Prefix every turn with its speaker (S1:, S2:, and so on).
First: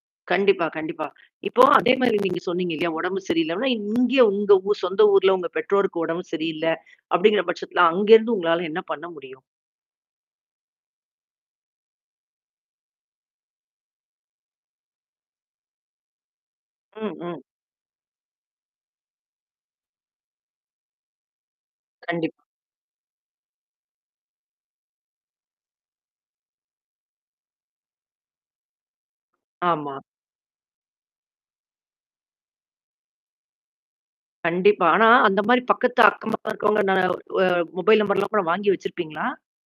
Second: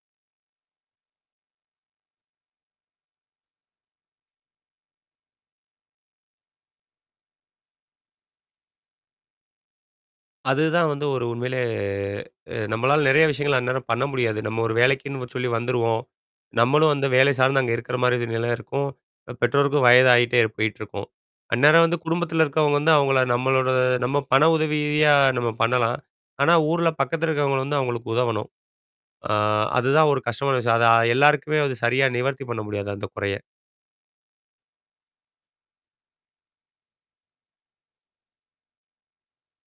S1: கண்டிப்பா. கண்டிப்பா. இப்போ, அதே மாரி நீங்க சொன்னீங்கல்லையா, உடம்பு சரியில்ல அப்ப, இங்க உங்க சொந்த ஊர்ல, உங்க பெற்றோருக்கு உடம்பு சரியில்ல, அப்படிங்கற பட்சத்தில, அங்கருந்து உங்களால, என்ன பண்ண முடியும்?
S2: அதுதான் வந்து, ஒரு உண்மையிலே, நம்மளால நெறய விஷயங்கள், அந்நேரம் பண்ண முடியாது. நம்ம ஒரு வேலைக்குன்னு சொல்லி வந்துருவோம். நம்மளும் வந்து
S1: ம்.
S2: வேலை
S1: ம்.
S2: சார்ந்து, அங்க இருக்குற மாரி ஒரு நில இருக்கும். பெற்றோருக்கும் வயதாகிட்டே போயிட்டுருக்கும். அந்நேரம் வந்து குடும்பத்தில
S1: கண்டிப்பா.
S2: இருக்கிறவங்க வந்து, அவங்கள நம்மளோட நம்ம பண உதவியா நம்ம பண்ணலாம். ஆனா, ஊர்ல பக்கத்தில இருக்கிறவங்கள வந்து, அவங்களுக்கு உதவணும். ஆ,
S1: ஆமா.
S2: அதுதான் ஒரு கஷ்டமான விஷயம். அத எல்லாருக்குமே அது சரியா, நிவர்த்தி பண்ண முடியாது, அந்த குறைய.
S1: கண்டிப்பா. ஆனா, அந்த மாரி பக்கத்து, அக்கபக்க இருக்கிறவங்க ந அ மொபைல் நம்பர்லாம் கூட, வாங்கி வச்சிருப்பீங்களா?